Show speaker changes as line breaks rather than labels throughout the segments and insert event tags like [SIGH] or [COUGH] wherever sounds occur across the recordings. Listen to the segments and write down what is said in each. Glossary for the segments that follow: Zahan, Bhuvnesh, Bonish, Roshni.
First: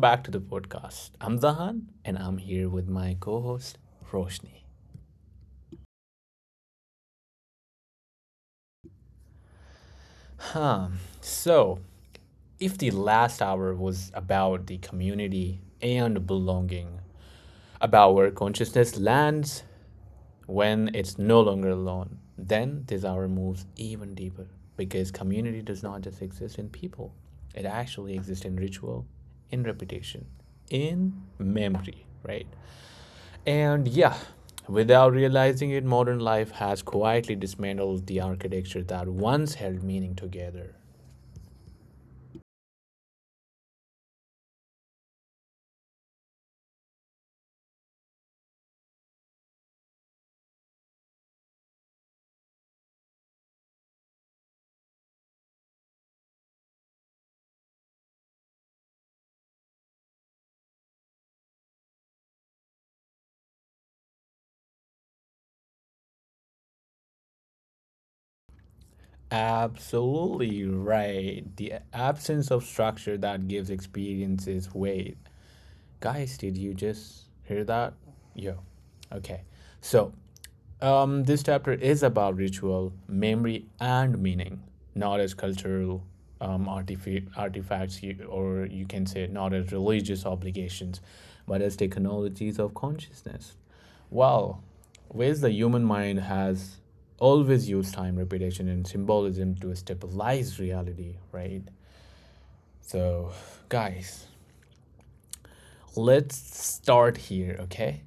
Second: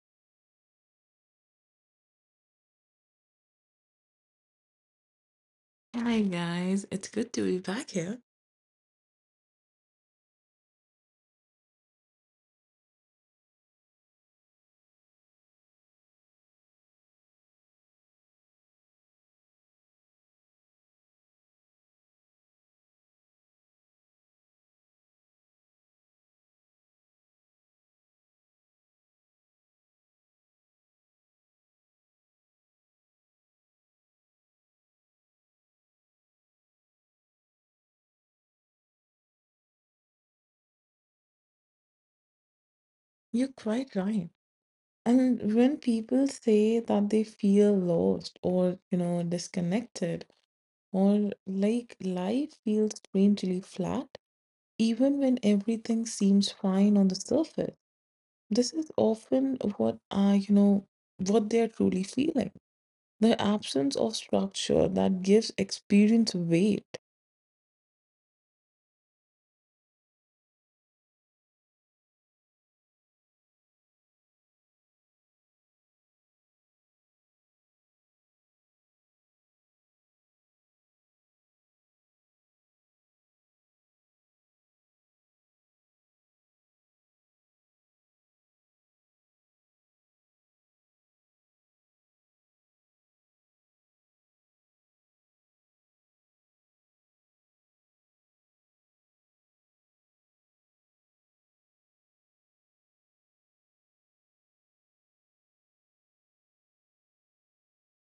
back to the podcast. I'm Zahan, and I'm here with my co host, Roshni.
Hi guys, it's good to be back here.
Huh. So, if the last hour was about the community and belonging, about where consciousness lands when it's no longer alone, then this hour moves even deeper because community does not just exist in people, it actually exists in ritual, in repetition, in memory, right? And yeah, without realizing it, modern life has quietly dismantled the architecture that once held meaning together.
You're quite right. And when people say that they feel lost or, disconnected or like life feels strangely flat, even when everything seems fine on the surface, this is often what are, what they're truly feeling. The absence of structure that gives experience weight.
Absolutely right. The absence of structure that gives experiences weight. Guys, did you just hear that? Yo. Okay. So, this chapter is about ritual, memory, and meaning, not as cultural artifacts, you, or you can say not as religious obligations, but as technologies of consciousness. Well, ways the human mind has always used time, repetition, and symbolism to stabilize reality, right? So, guys, let's start here, okay?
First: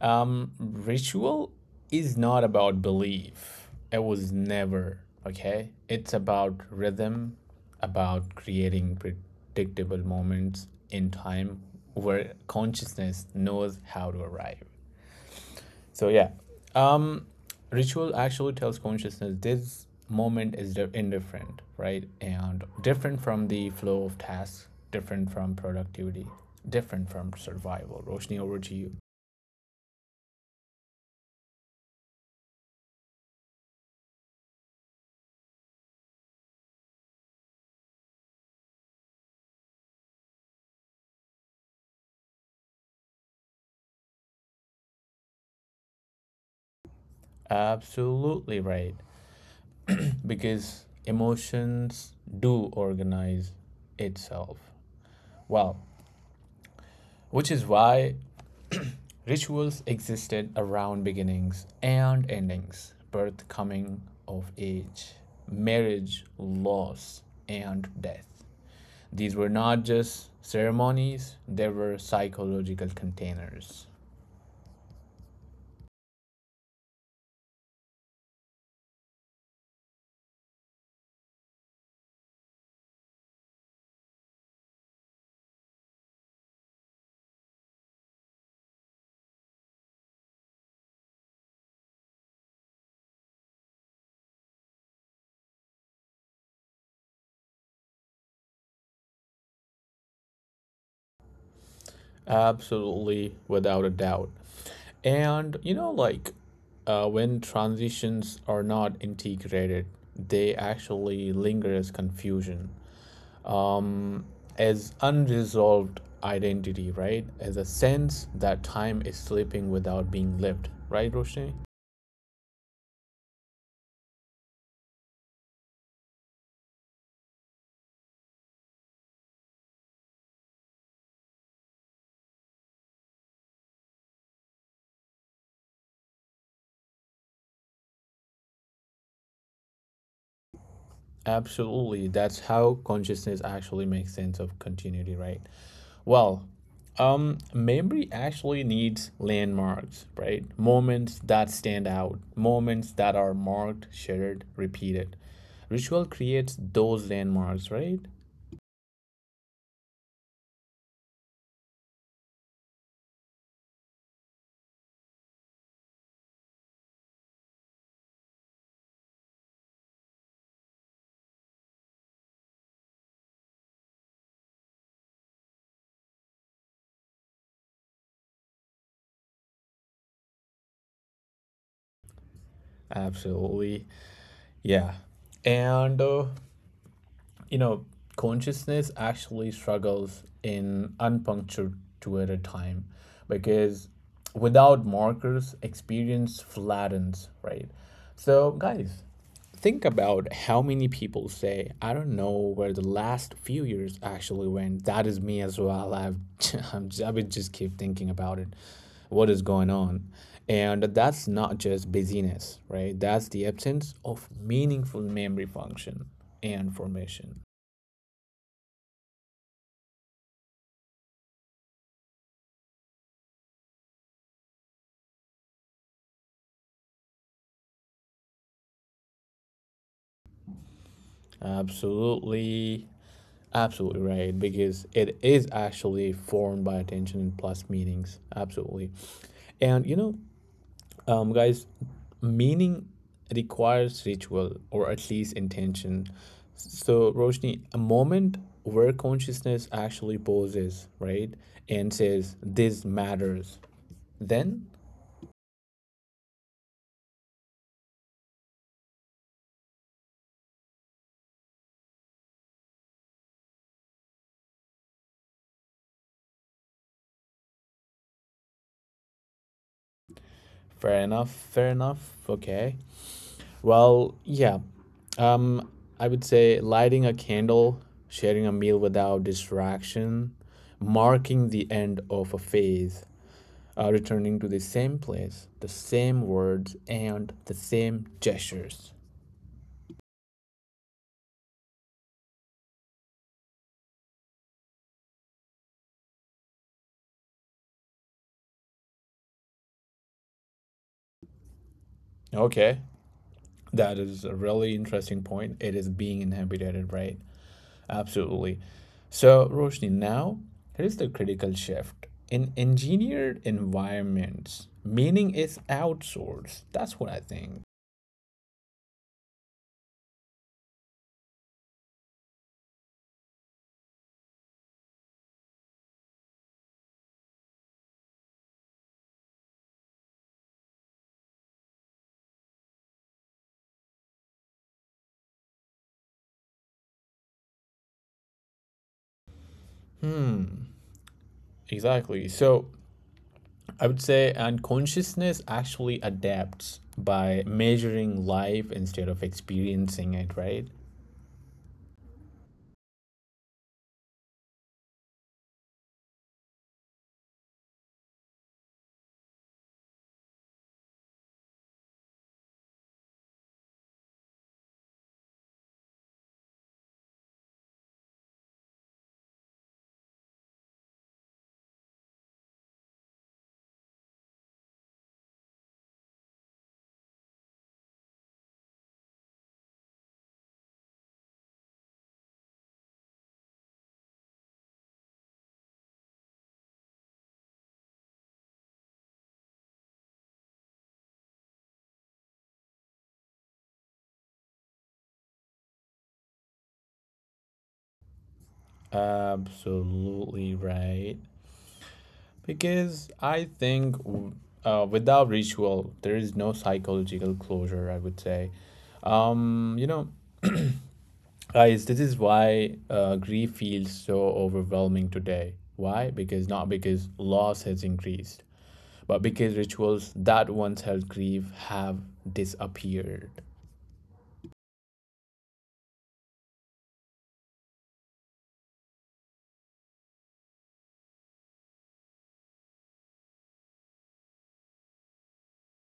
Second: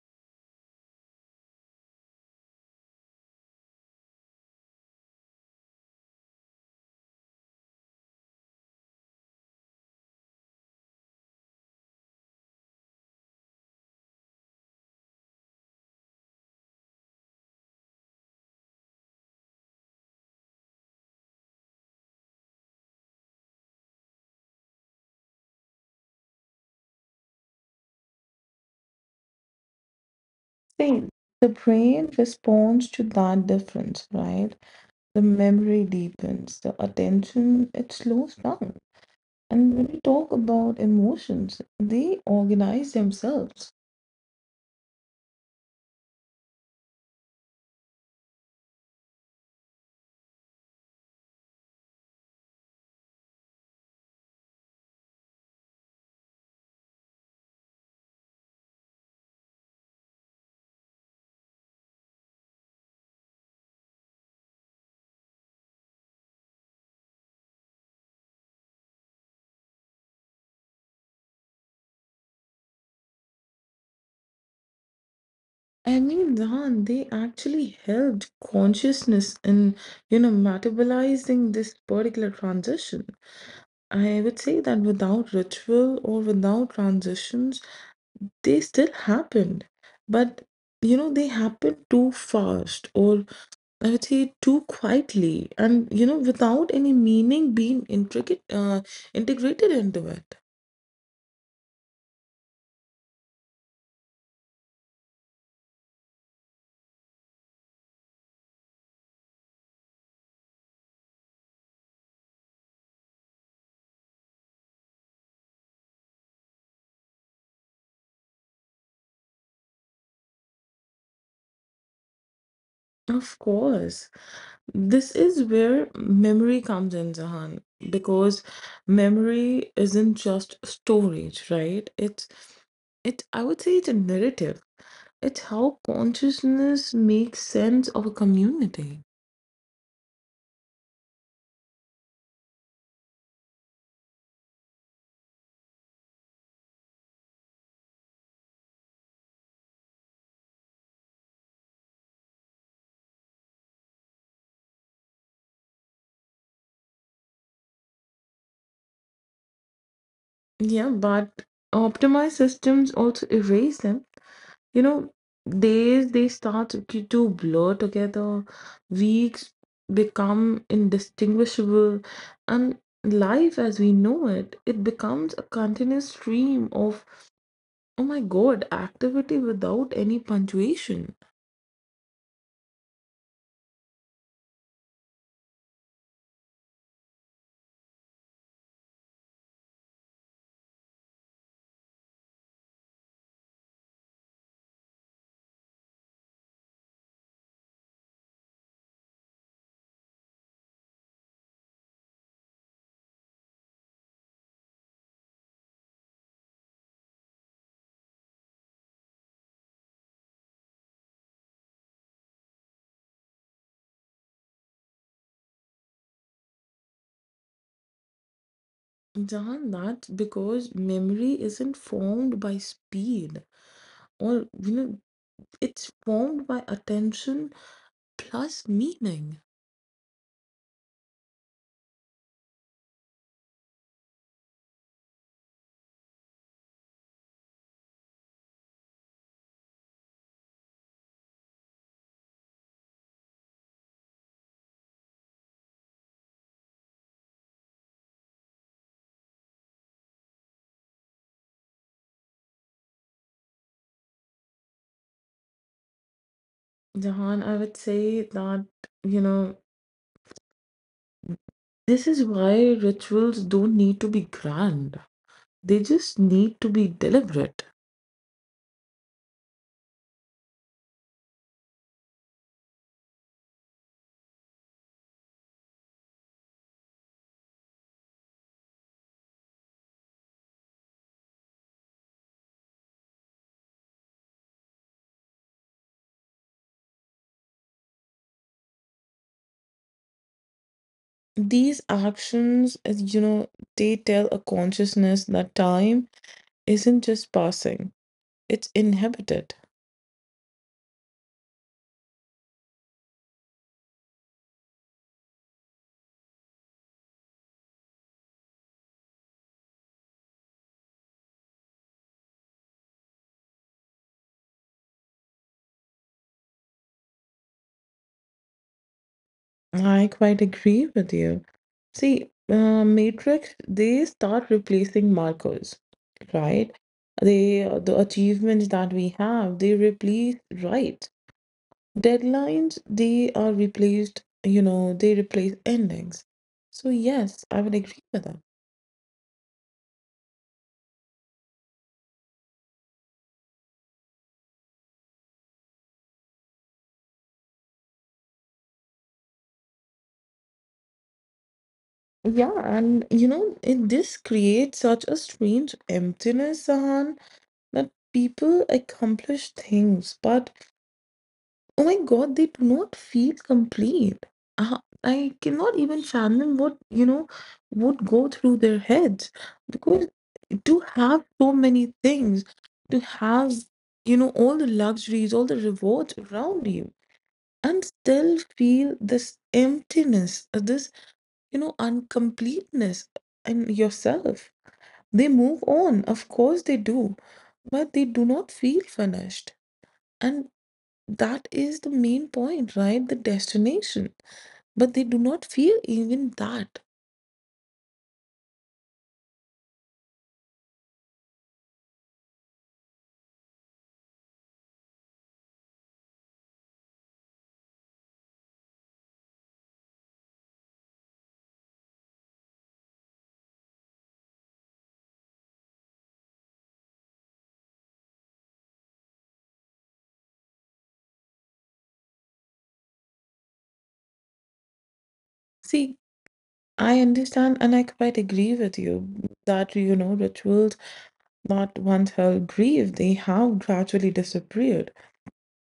Ritual is not about belief. It was never, okay? It's about rhythm, about creating predictable moments in time where consciousness knows how to arrive. So, yeah. Um, Ritual actually tells consciousness this moment is indifferent, right? And different from the flow of tasks, different from productivity, different from survival. Roshni, over to you.
Same. The brain responds to that difference, right? The memory deepens, the attention it slows down. And when we talk about emotions, they organize themselves.
Absolutely right. Because emotions do organize itself well, which is why rituals existed around beginnings and endings, birth, coming of age, marriage, loss, and death. These were not just ceremonies, they were psychological containers.
I mean, Ran, they actually helped consciousness in, metabolizing this particular transition. I would say that without ritual or without transitions, they still happened. But, they happened too fast or I would say too quietly and without any meaning being intricate integrated into it.
Absolutely, without a doubt. And when transitions are not integrated, they actually linger as confusion, um, as unresolved identity, right? As a sense that time is slipping without being lived, right, Roshni?
Of course, this is where memory comes in, Zahan, because memory isn't just storage, right? It's it I would say it's a narrative. It's how consciousness makes sense of a community.
Absolutely. That's how consciousness actually makes sense of continuity, right? Well, memory actually needs landmarks, right? Moments that stand out, moments that are marked, shared, repeated. Ritual creates those landmarks, right?
Yeah, but optimized systems also erase them. You know, days they start to blur together, weeks become indistinguishable, and life as we know it, it becomes a continuous stream of, oh my God, activity without any punctuation.
Absolutely. Yeah. And you know, consciousness actually struggles in unpunctuated time because without markers, experience flattens, right? So, guys, think about how many people say, I don't know where the last few years actually went. That is me as well. [LAUGHS] I would just keep thinking about it. What is going on? And that's not just busyness, right? That's the absence of meaningful memory function and formation.
Jahan, that's because memory isn't formed by speed, or it's formed by attention plus meaning.
Absolutely, absolutely right, because it is actually formed by attention plus meanings. Absolutely. And guys, meaning requires ritual or at least intention. So, Roshni, a moment where consciousness actually pauses, right, and says, This matters. Then,
Jahan, I would say that, you know. This is why rituals don't need to be grand. They just need to be deliberate.
fair enough, okay. Well, yeah. Um, I would say lighting a candle, sharing a meal without distraction, marking the end of a phase, returning to the same place, the same words, and the same gestures.
These actions, as you know, they tell a consciousness that time isn't just passing, it's inhabited.
Okay, that is a really interesting point. It is being inhibited, right? Absolutely. So, Roshni, now here's the critical shift. In engineered environments, meaning is outsourced. That's what I think.
I quite agree with you. See, Matrix, they start replacing markers, right? They, the achievements that we have, they replace rights. Deadlines, they are replaced, they replace endings. So, yes, I would agree with that.
Hmm, exactly. So I would say, and consciousness actually adapts by measuring life instead of experiencing it, right?
Yeah, and this creates such a strange emptiness, Sahan, that people accomplish things, but oh my God, they do not feel complete. Uh, I cannot even fathom what, would go through their heads because to have so many things, to have, all the luxuries, all the rewards around you and still feel this emptiness, this, uncompleteness in yourself. They move on, of course they do, but they do not feel finished. And that is the main point, right? The destination. But they do not feel even that.
Absolutely right. Because I think without ritual, there is no psychological closure, I would say. Um, you know, guys, this is why grief feels so overwhelming today. Why? Because not because loss has increased, but because rituals that once held grief have disappeared.
See, I understand and I quite agree with you that, rituals that once held grief, they have gradually disappeared.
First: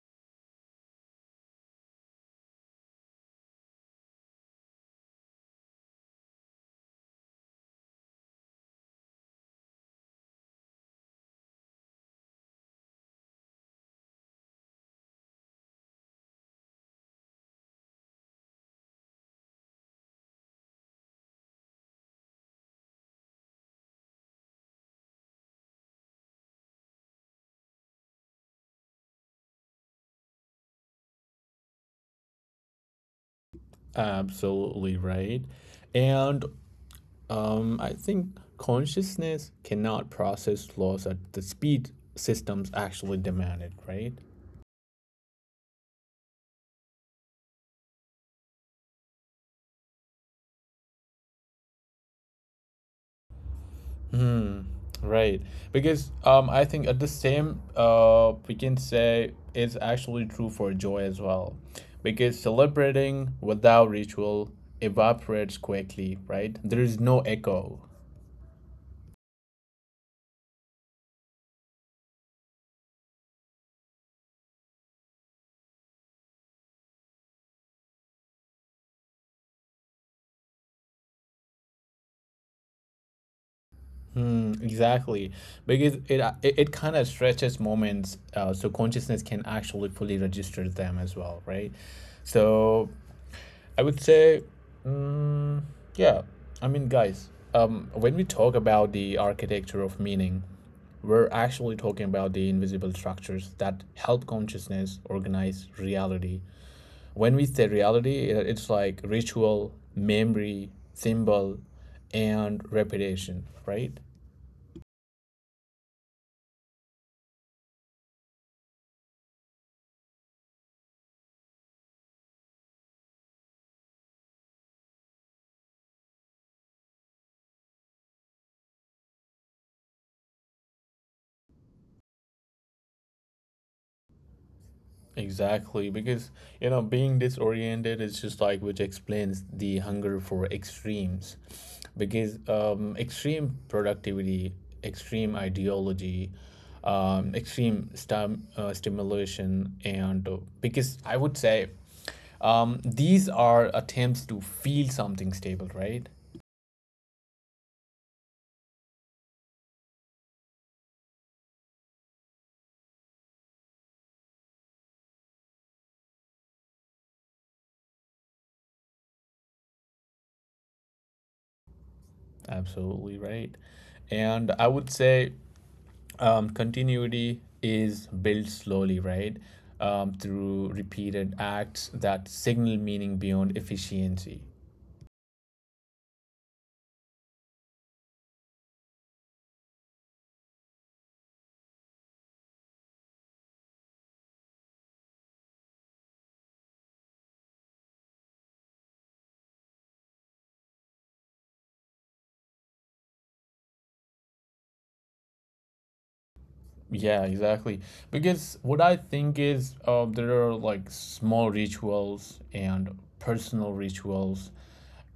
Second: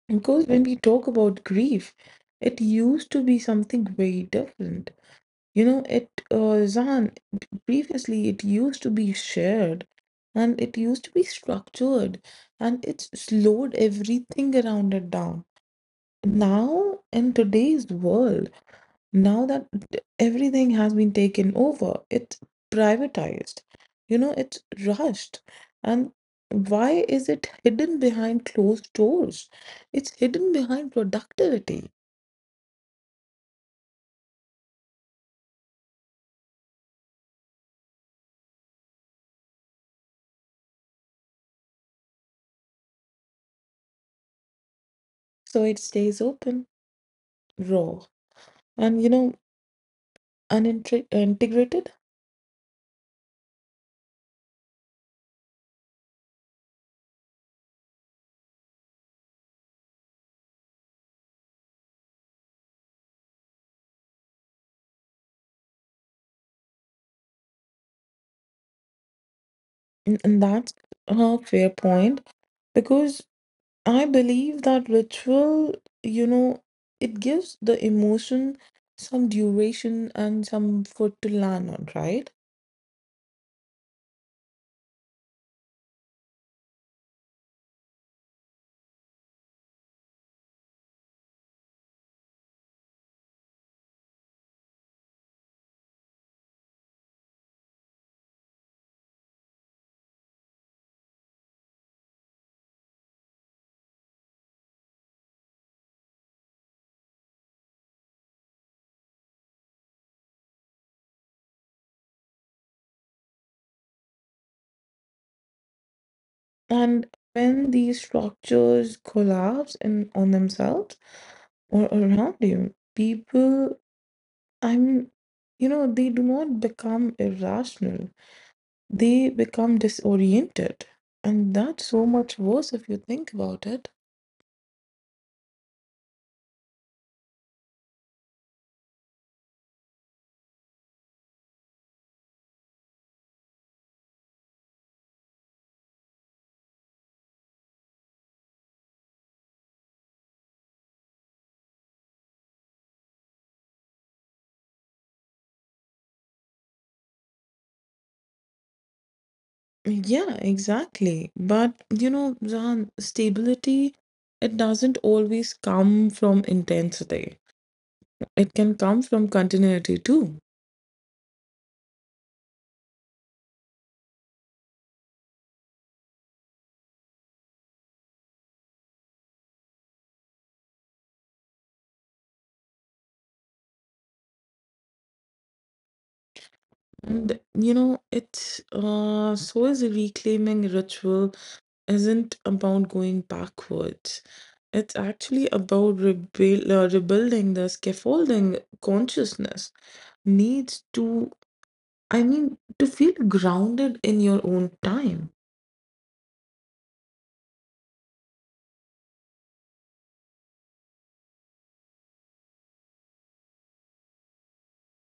Because when we talk about grief, it used to be something very different. Zan, previously it used to be shared and it used to be structured and it slowed everything around it down. Now, in today's world, now that everything has been taken over, it's privatized, it's rushed. And why is it hidden behind closed doors? It's hidden behind productivity.
Absolutely right. And I think consciousness cannot process loss at the speed systems actually demand it, right?
So it stays open, raw, and, unintegrated.
Hmm. Right. Because I think at the same, we can say it's actually true for joy as well. Because celebrating without ritual evaporates quickly, right? There is no echo.
And that's a fair point because I believe that ritual, you know, it gives the emotion some duration and some food to land on, right?
Mm, exactly, because it kind of stretches moments, so consciousness can actually fully register them as well, right? So I would say, mm, yeah, I mean, guys, when we talk about the architecture of meaning, we're actually talking about the invisible structures that help consciousness organize reality. When we say reality, it's like ritual, memory, symbol, and repetition, right?
And when these structures collapse in on themselves or around you, people, I mean, they do not become irrational. They become disoriented. And that's so much worse if you think about it.
Exactly, because being disoriented is just like which explains the hunger for extremes. Because extreme productivity, extreme ideology, extreme stimulation, and because I would say these are attempts to feel something stable, right?
Yeah, exactly. But you know, Zan, stability, it doesn't always come from intensity. It can come from continuity too.
Absolutely right. And I would say continuity is built slowly, right? Through repeated acts that signal meaning beyond efficiency.
And you know, it's so is reclaiming ritual isn't about going backwards. It's actually about rebuilding the scaffolding consciousness needs to, I mean, to feel grounded in your own time.
Yeah, exactly. Because what I think is there are like small rituals and personal rituals,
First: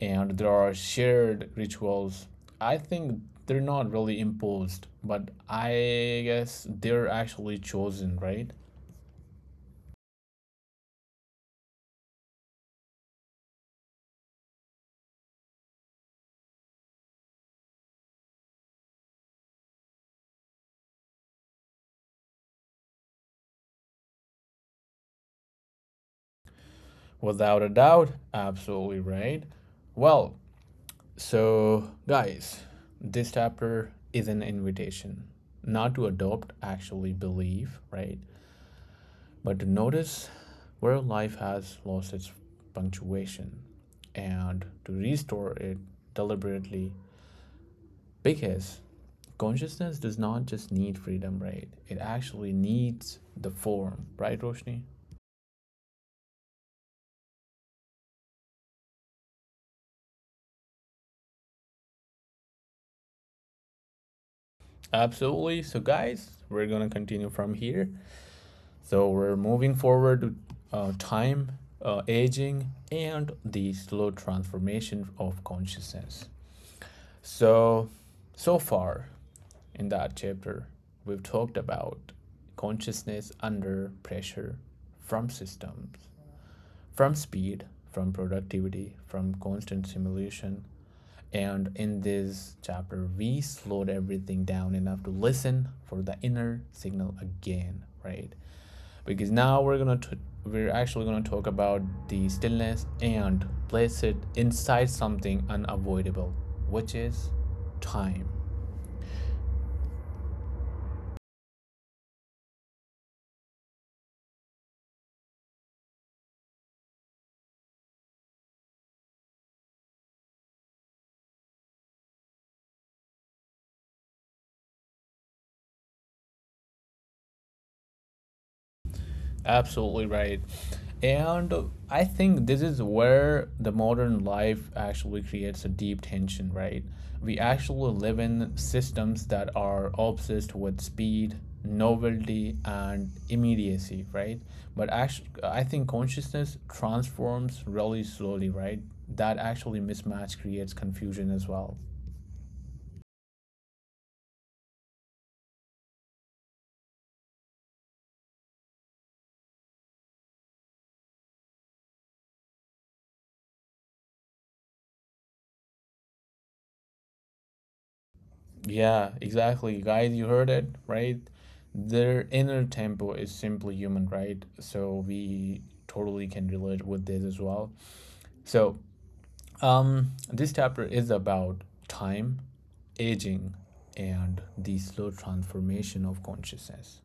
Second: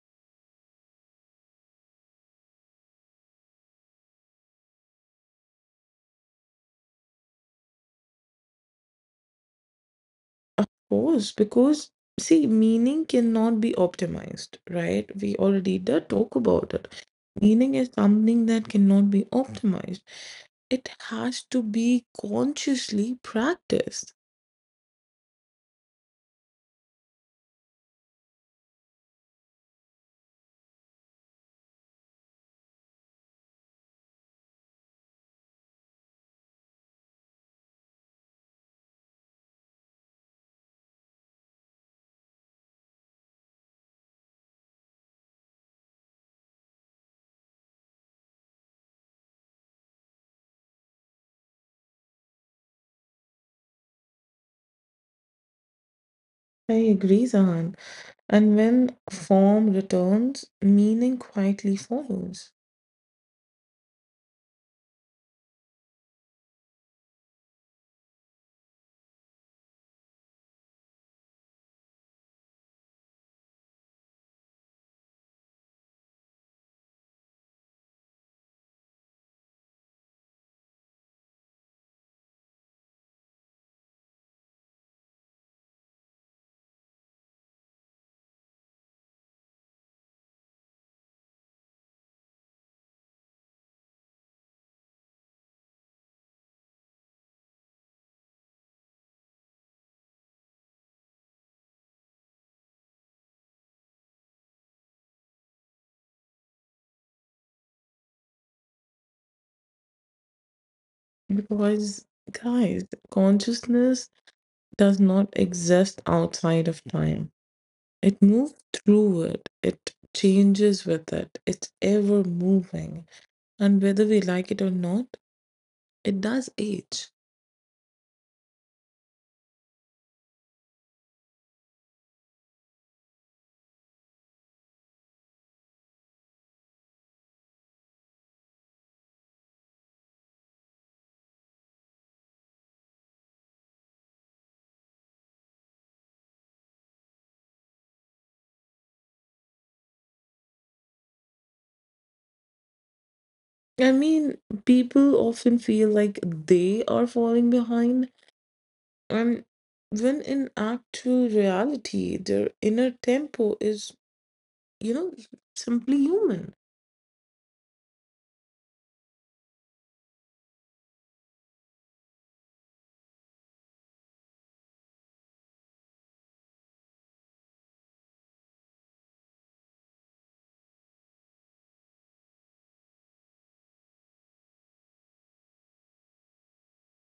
and there are shared rituals. I think they're not really imposed, but I guess they're actually chosen, right?
Course, because see, meaning cannot be optimized, right? We already did talk about it. Meaning is something that cannot be optimized. It has to be consciously practiced.
Without a doubt, absolutely right. Well, so, guys, this chapter is an invitation not to adopt, actually believe, right? But to notice where life has lost its punctuation and to restore it deliberately because consciousness does not just need freedom, right? It actually needs the form, right, Roshni?
I agree, Zahan. And when form returns, meaning quietly follows.
Absolutely. So, guys, we're going to continue from here. So we're moving forward to time, aging, and the slow transformation of consciousness. So, so far in that chapter, we've talked about consciousness under pressure from systems, from speed, from productivity, from constant simulation. And in this chapter, we slowed everything down enough to listen for the inner signal again, right? Because now we're actually gonna talk about the stillness and place it inside something unavoidable, which is time.
Because, guys, consciousness does not exist outside of time. It moves through it, it changes with it, it's ever moving. And whether we like it or not, it does age.
Absolutely right. And I think this is where the modern life actually creates a deep tension, right? We actually live in systems that are obsessed with speed, novelty, and immediacy, right? But actually, I think consciousness transforms really slowly, right? That actually mismatch creates confusion as well.
I mean, people often feel like they are falling behind, and when in actual reality, their inner tempo is, you know, simply human.
Yeah, exactly. Guys, you heard it, right? Their inner tempo is simply human, right? So we totally can relate with this as well. So, this chapter is about time, aging, and the slow transformation of consciousness.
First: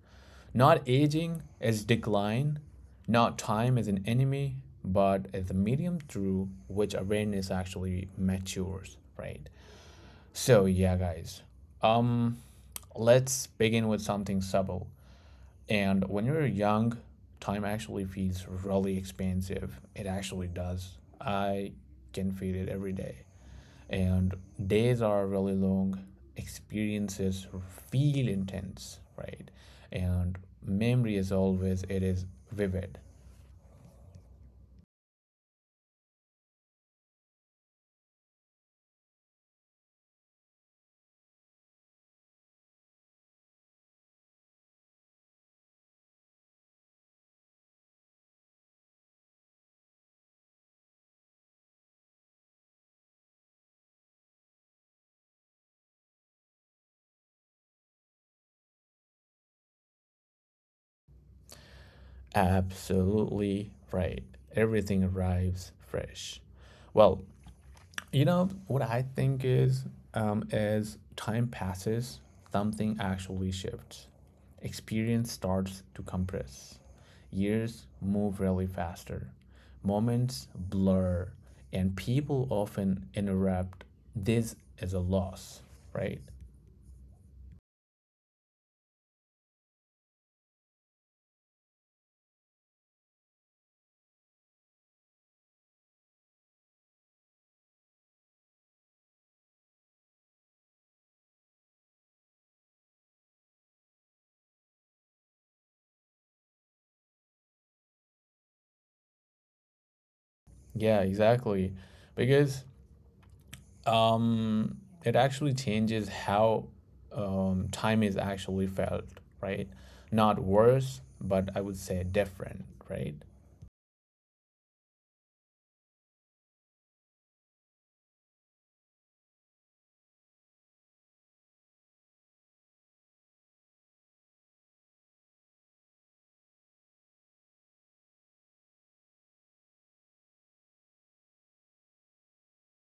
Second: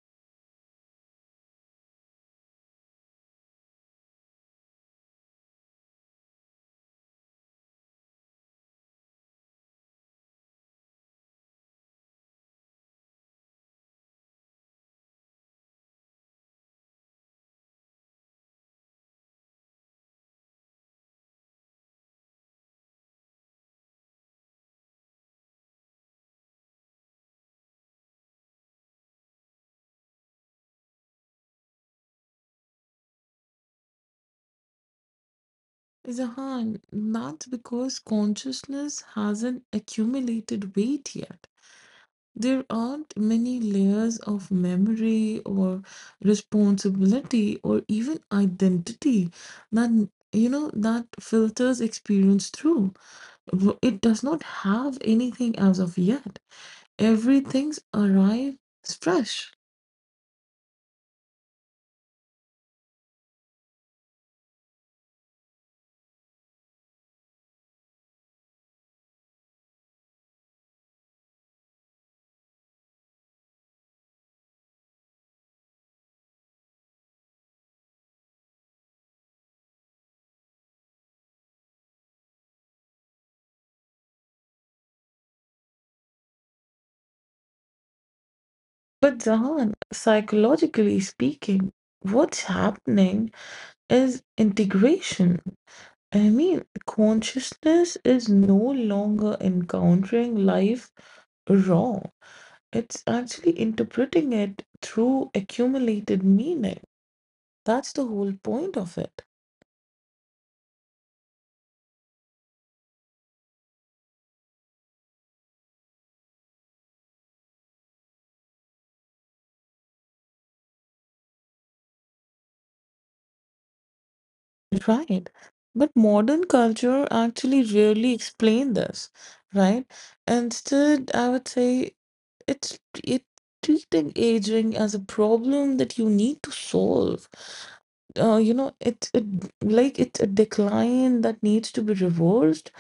Not aging as decline, not time as an enemy, but as a medium through which awareness actually matures, right? So, yeah, guys. Um, Let's begin with something subtle. And when you're young, time actually feels really expensive. It actually does. I can feel it every day. And days are really long, experiences feel intense, right? And memory is always, it is vivid.
Is a hand. That's because consciousness hasn't accumulated weight yet. There aren't many layers of memory or responsibility or even identity that that filters experience through. It does not have anything as of yet. Everything's arrives fresh.
Absolutely right. Everything arrives fresh. Well, you know, what I think is, as time passes, something actually shifts. Experience starts to compress. Years move really faster. Moments blur. And people often interrupt this as a loss, right?
But Zahan, psychologically speaking, what's happening is integration. I mean, consciousness is no longer encountering life raw. It's actually interpreting it through accumulated meaning. That's the whole point of it.
Yeah, exactly. Because um, it actually changes how time is actually felt, right? Not worse, but I would say different, right?
Right. But modern culture actually rarely explain this, right? Instead, I would say it's it treating aging as a problem that you need to solve. Uh, you know, it it, like it's a decline that needs to be reversed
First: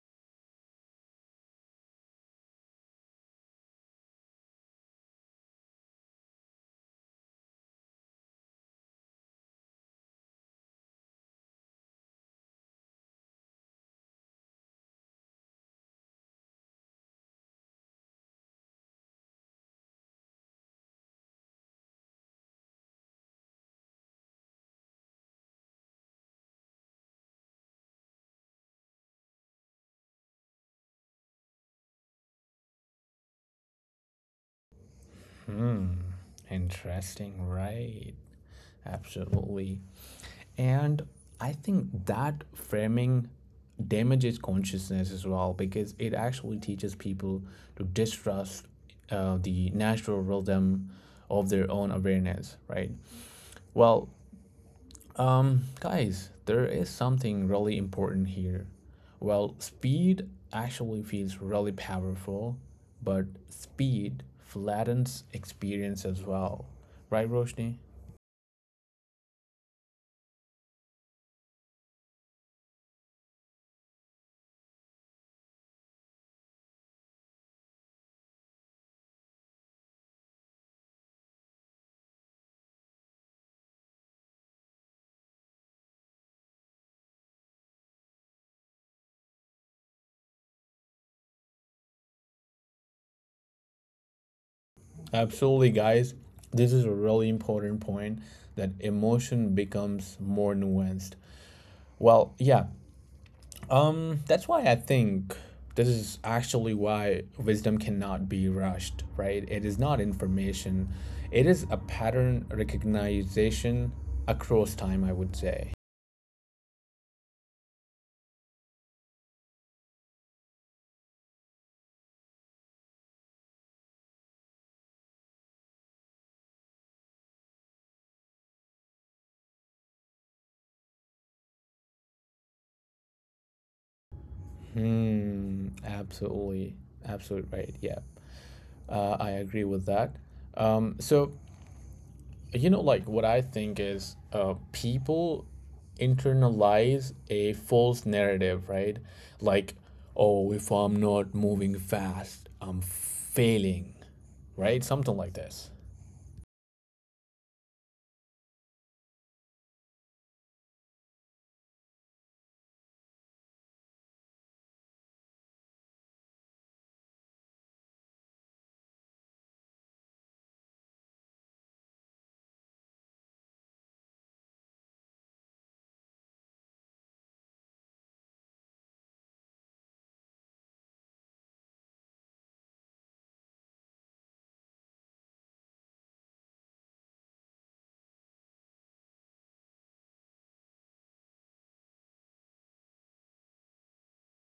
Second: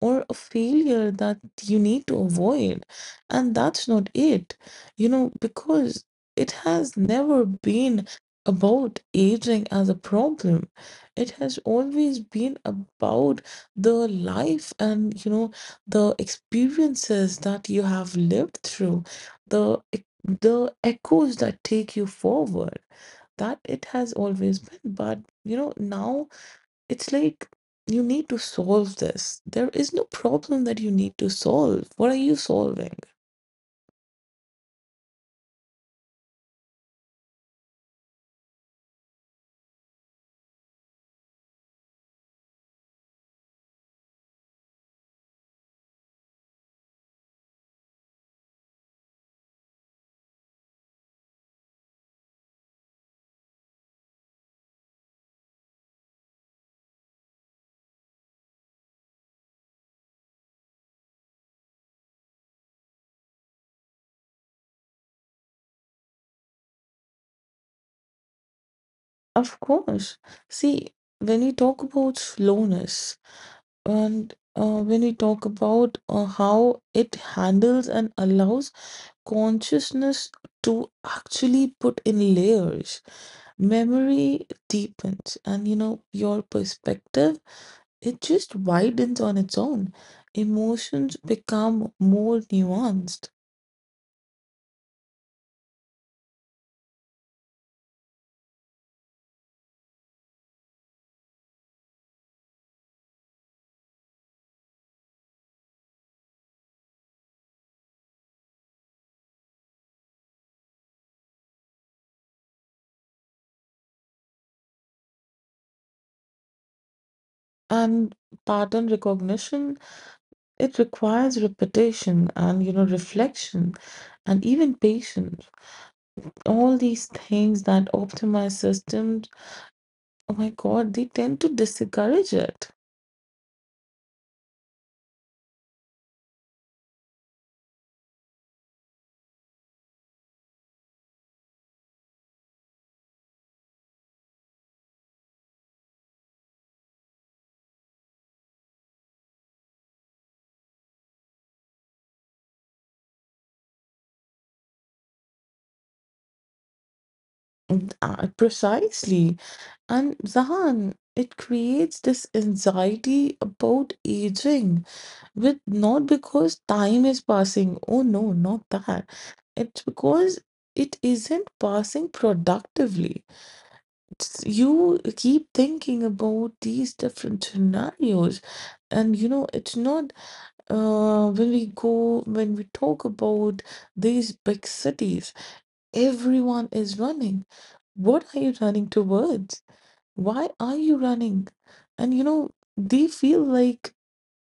or a failure that you need to avoid. And that's not it, because it has never been about aging as a problem. It has always been about the life and, the experiences that you have lived through, the echoes that take you forward that it has always been but now it's like you need to solve this. There is no problem that you need to solve. What are you solving?
Hmm, interesting, right? Absolutely. And I think that framing damages consciousness as well because it actually teaches people to distrust the natural rhythm of their own awareness, right? Well, guys, there is something really important here. Well, speed actually feels really powerful, but speed flattens experience as well. Right, Roshni?
Of course. See, when we talk about slowness and when we talk about how it handles and allows consciousness to actually put in layers, memory deepens, and your perspective it just widens on its own. Emotions become more nuanced.
Absolutely, guys. This is a really important point that emotion becomes more nuanced. Well, yeah, that's why I think this is actually why wisdom cannot be rushed, right? It is not information, it is a pattern recognition across time, I would say.
And pattern recognition, it requires repetition and, reflection and even patience. All these things that optimize systems, oh my God, they tend to discourage it.
Hmm, absolutely. Absolutely right. Yeah. I agree with that. So what I think is people internalize a false narrative, right? Like, oh, if I'm not moving fast, I'm failing, right? Something like this.
Precisely. And Zahan, it creates this anxiety about aging with not because time is passing. Oh no, not that. It's because it isn't passing productively. You keep thinking about these different scenarios and it's not when we go when we talk about these big cities, everyone is running. What are you running towards? Why are you running? And they feel like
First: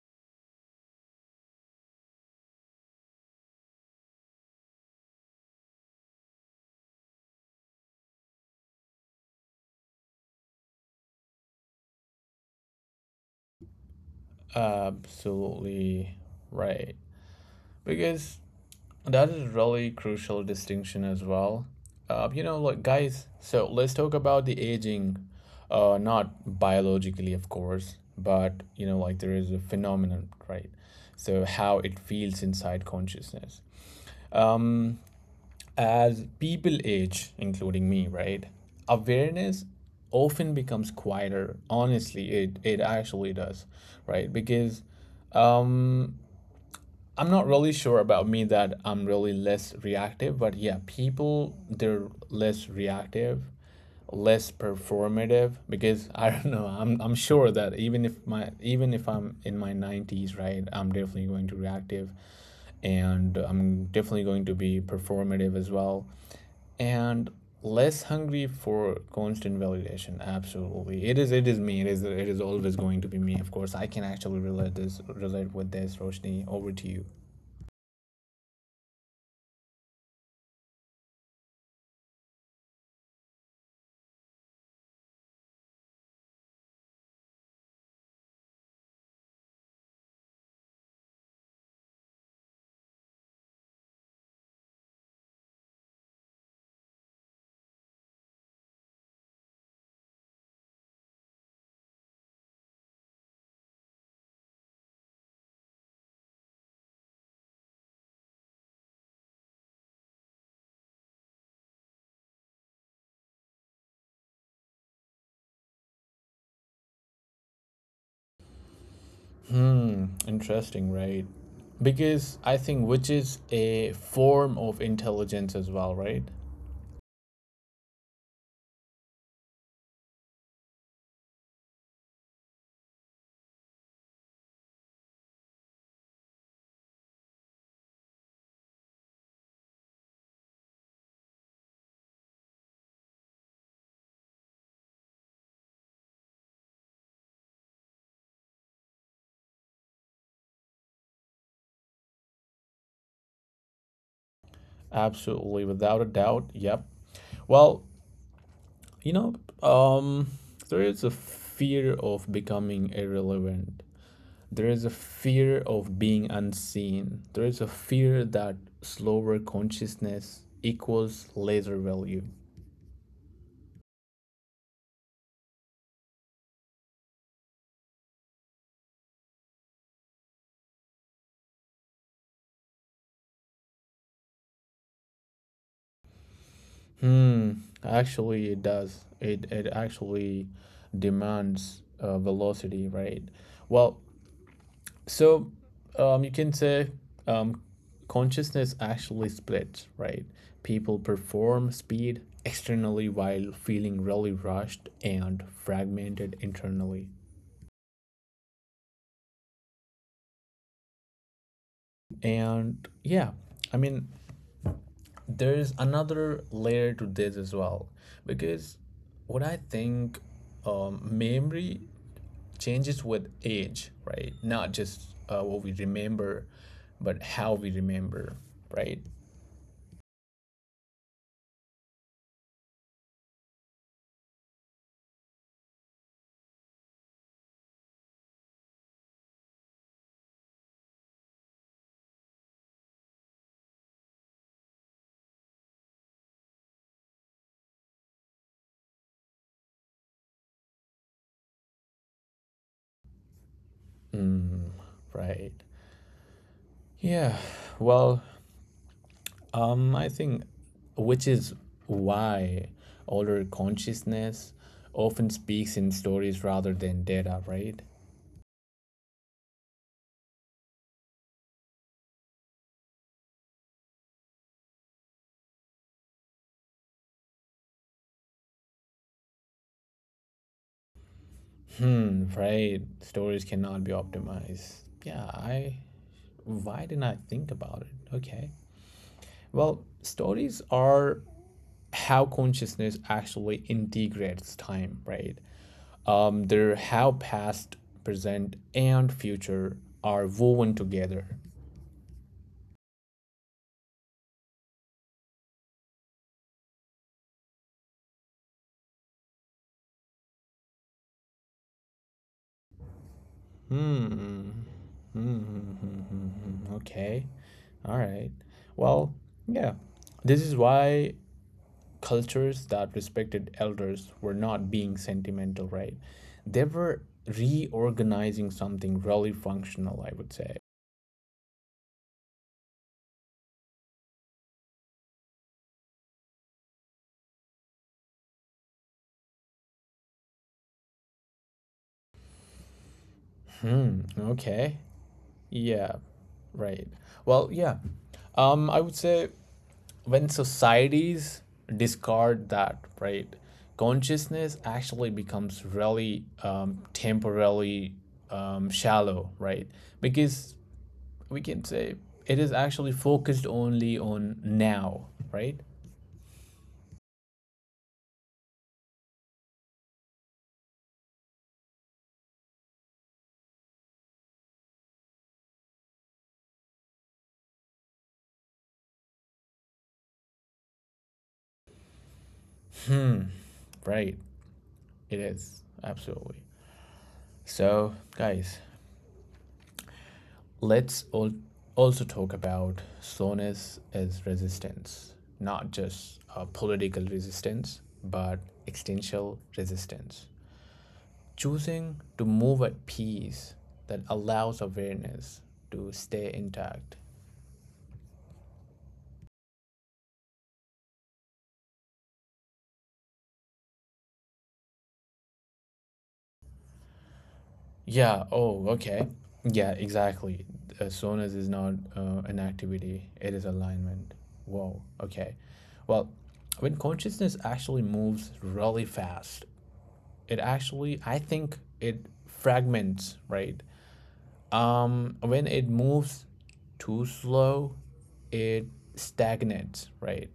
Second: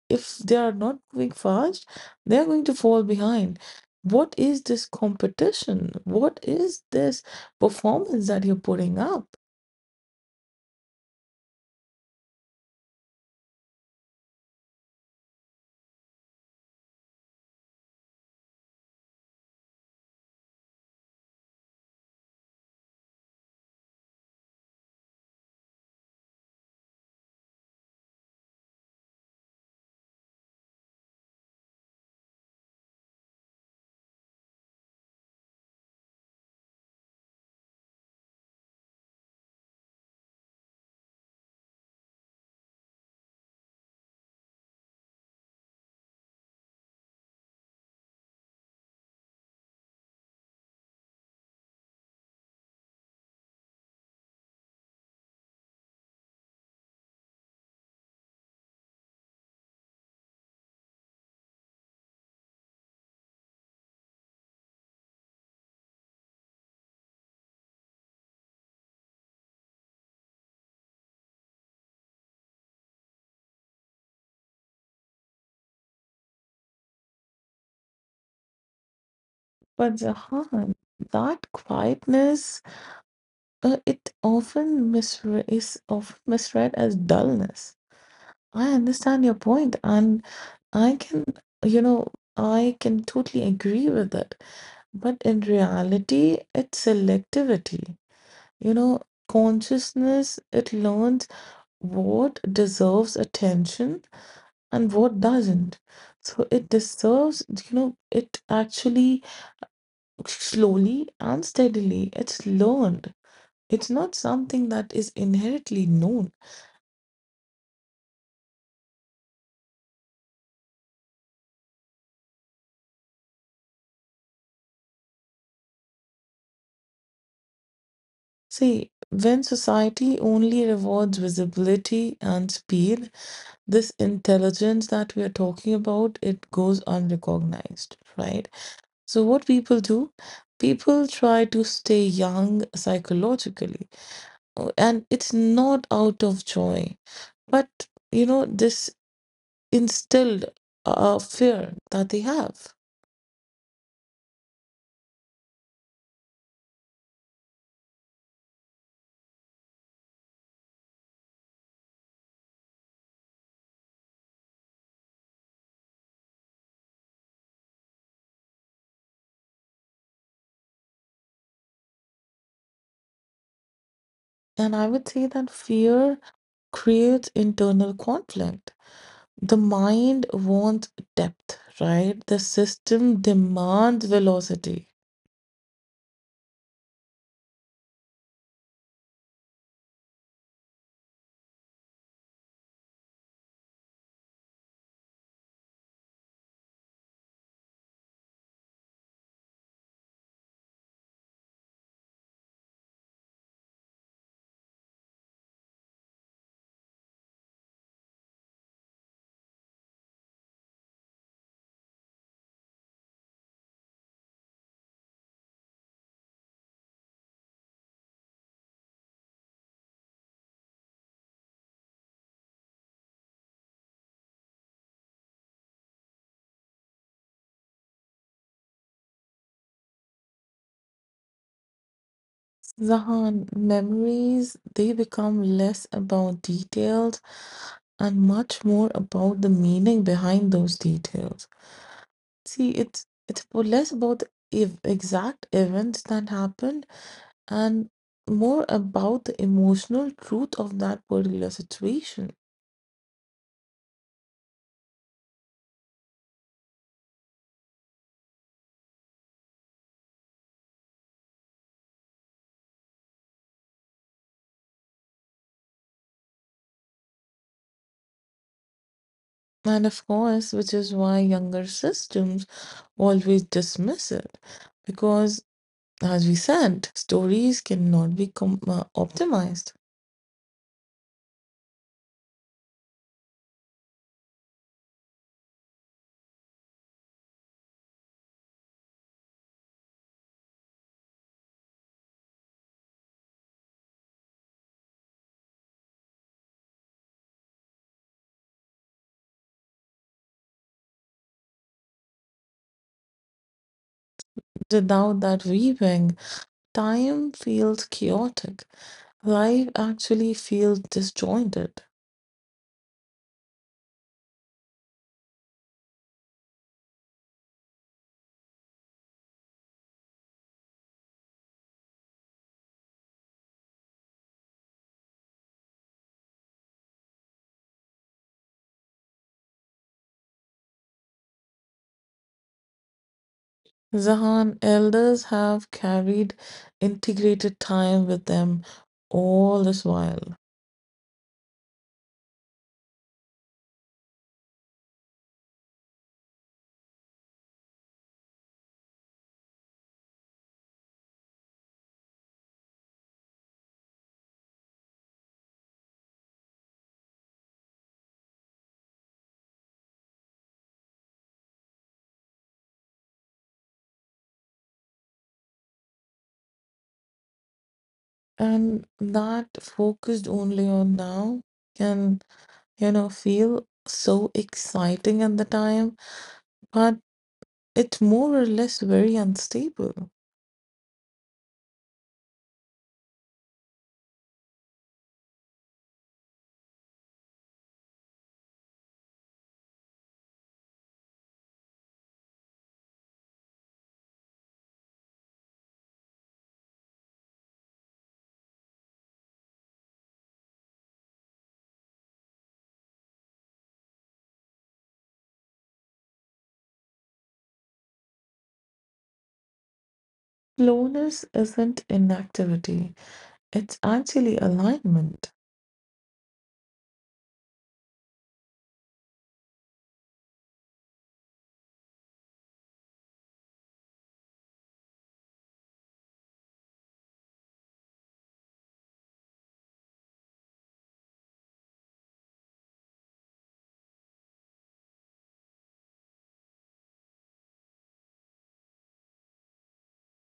if they are not moving fast they are going to fall behind. What is this competition? What is this performance that you're putting up?
Absolutely right, because that is really crucial distinction as well. Guys, so let's talk about the aging, not biologically, of course, but you know, like there is a phenomenon, right? So how it feels inside consciousness. As people age, including me, right? Awareness often becomes quieter. Honestly, it actually does, right? Because um I'm not really sure about me that I'm really less reactive, but yeah, people they're less reactive, less performative because [LAUGHS] I don't know. I'm sure that even if I'm in my 90s, right, I'm definitely going to reactive and I'm definitely going to be performative as well, and less hungry for constant validation. Absolutely, it is me. It is always going to be me. Of course, I can actually relate with this. Roshni, over to you.
But Jahan, that quietness, is often misread as dullness. I understand your point, and I can, you know, I can totally agree with it. But in reality, it's selectivity. You know, consciousness, it learns what deserves attention and what doesn't. So it deserves, it actually slowly and steadily, it's learned. It's not something that is inherently known.
Hmm, interesting, right? Because I think which is a form of intelligence as well, right?
See, when society only rewards visibility and speed, this intelligence that we are talking about, it goes unrecognized, right? So what people do, people try to stay young psychologically, and it's not out of joy, but this instilled a fear that they have.
Absolutely, without a doubt. Yep. Well, you know, um, there is a fear of becoming irrelevant. There is a fear of being unseen. There is a fear that slower consciousness equals lesser value.
And I would say that fear creates internal conflict. The mind wants depth, right? The system demands velocity.
Hmm. Actually, it does. It actually demands velocity, right? Well, so you can say um, consciousness actually splits, right? People perform speed externally while feeling really rushed and fragmented internally. And yeah, I mean, there's another layer to this as well, because what I think memory changes with age, right? Not just what we remember, but how we remember, right?
Zahan, memories, they become less about details and much more about the meaning behind those details. See, it's for less about the ev exact events that happened and more about the emotional truth of that particular situation.
Right. Yeah. Well, I think which is why older consciousness often speaks in stories rather than data, right?
And of course, which is why younger systems always dismiss it. Because, as we said, stories cannot be optimized.
Hmm. Right. Stories cannot be optimized. Yeah. I. Why didn't I think about it? Okay. Well, stories are how consciousness actually integrates time, right? There, how past, present, and future are woven together.
Without that weaving, time feels chaotic. Life actually feels disjointed.
Hmm. Mm-hmm. Okay. All right. Well, yeah. This is why cultures that respected elders were not being sentimental, right? They were reorganizing something really functional, I would say.
Zahan elders have carried integrated time with them all this while.
Hmm. Okay. Yeah, right. Well, yeah. I would say when societies discard that, right, consciousness actually becomes really temporarily shallow, right? Because we can say it is actually focused only on now, right?
And that focused only on now can, feel so exciting at the time, but it's more or less very unstable.
Right. It is. Absolutely. So, guys, Let's al- also talk about slowness as resistance, not just political resistance, but existential resistance. Choosing to move at peace that allows awareness to stay intact.
Slowness isn't inactivity, it's actually alignment.
Yeah, oh, okay. Yeah, exactly. Slowness is not an activity, it is alignment. Whoa, okay. Well, when consciousness actually moves really fast, it actually I think it fragments, right? When it moves too slow, it stagnates, right?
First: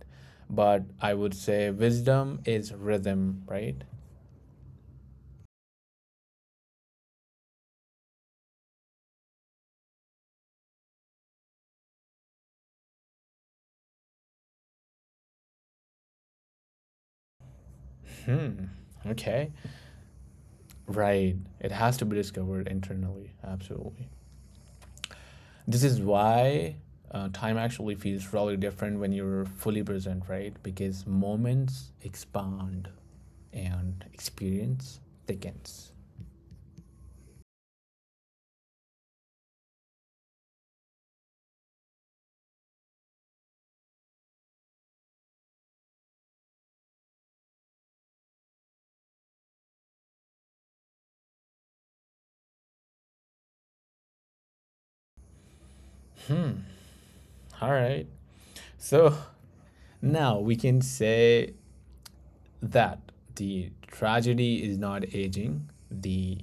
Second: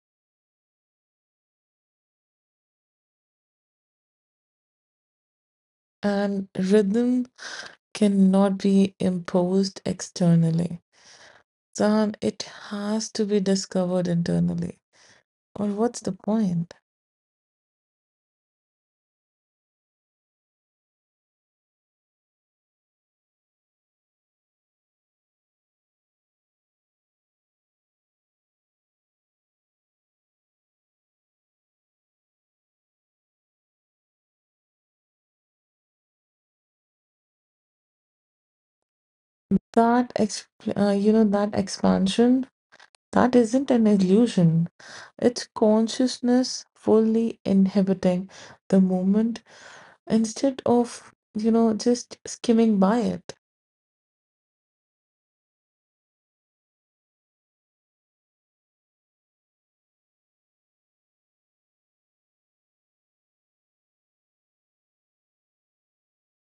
But I would say wisdom is rhythm, right?
And rhythm cannot be imposed externally. Zan, it has to be discovered internally. Or what's the point?
Hmm, okay. Right, it has to be discovered internally, absolutely. This is why time actually feels really different when you're fully present, right? Because moments expand and experience thickens.
That exp- that expansion That isn't an illusion. It's consciousness fully inhabiting the moment instead of, just skimming by it.
All right. So now we can say that the tragedy is not aging. The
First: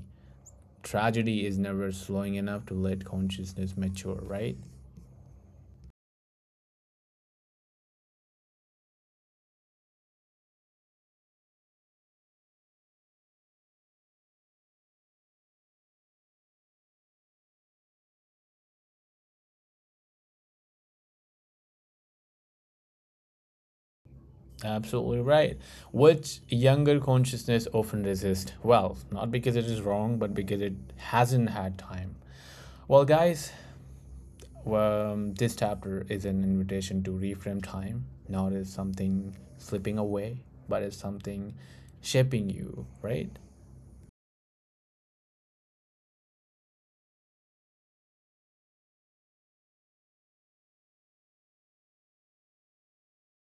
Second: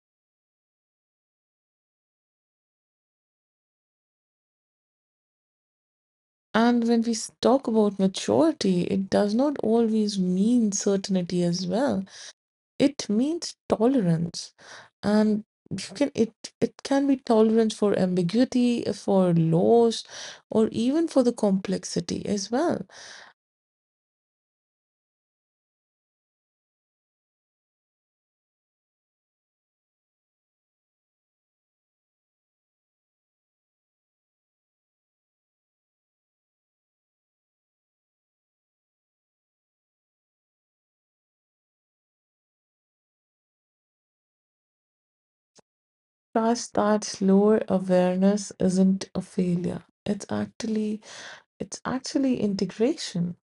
tragedy is never slowing enough to let consciousness mature, right?
And when talk about maturity, it does not always mean certainty as well. It means tolerance. And you can it it can be tolerance for ambiguity, for loss, or even for the complexity as well.
Absolutely right. Which younger consciousness often resists. Well, not because it is wrong, but because it hasn't had time. Well, guys, this chapter is an invitation to reframe time, not as something slipping away, but as something shaping you, right?
Trust that lower awareness isn't a failure. It's actually integration.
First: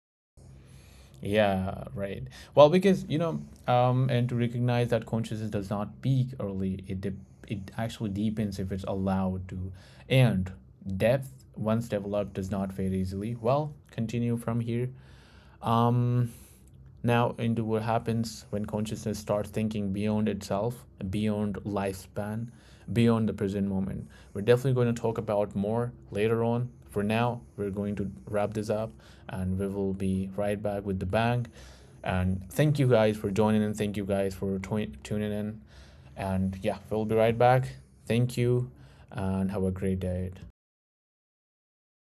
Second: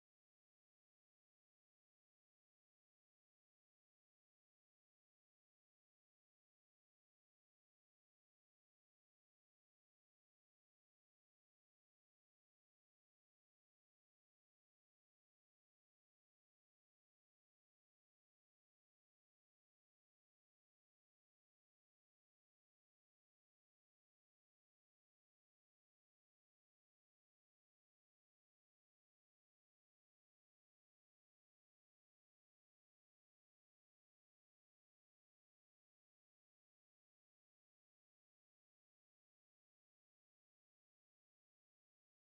Yeah, right. Well, because you know, and to recognize that consciousness does not peak early, it actually deepens if it's allowed to. And depth, once developed, does not fade easily. Well, continue from here. Um, Now into what happens when consciousness starts thinking beyond itself, beyond lifespan, beyond the present moment. We're definitely going to talk about more later on. For now, we're going to wrap this up and we will be right back with the bang. And thank you guys for joining in. Thank you guys for tuning in. And yeah, we'll be right back. Thank you and have a great day.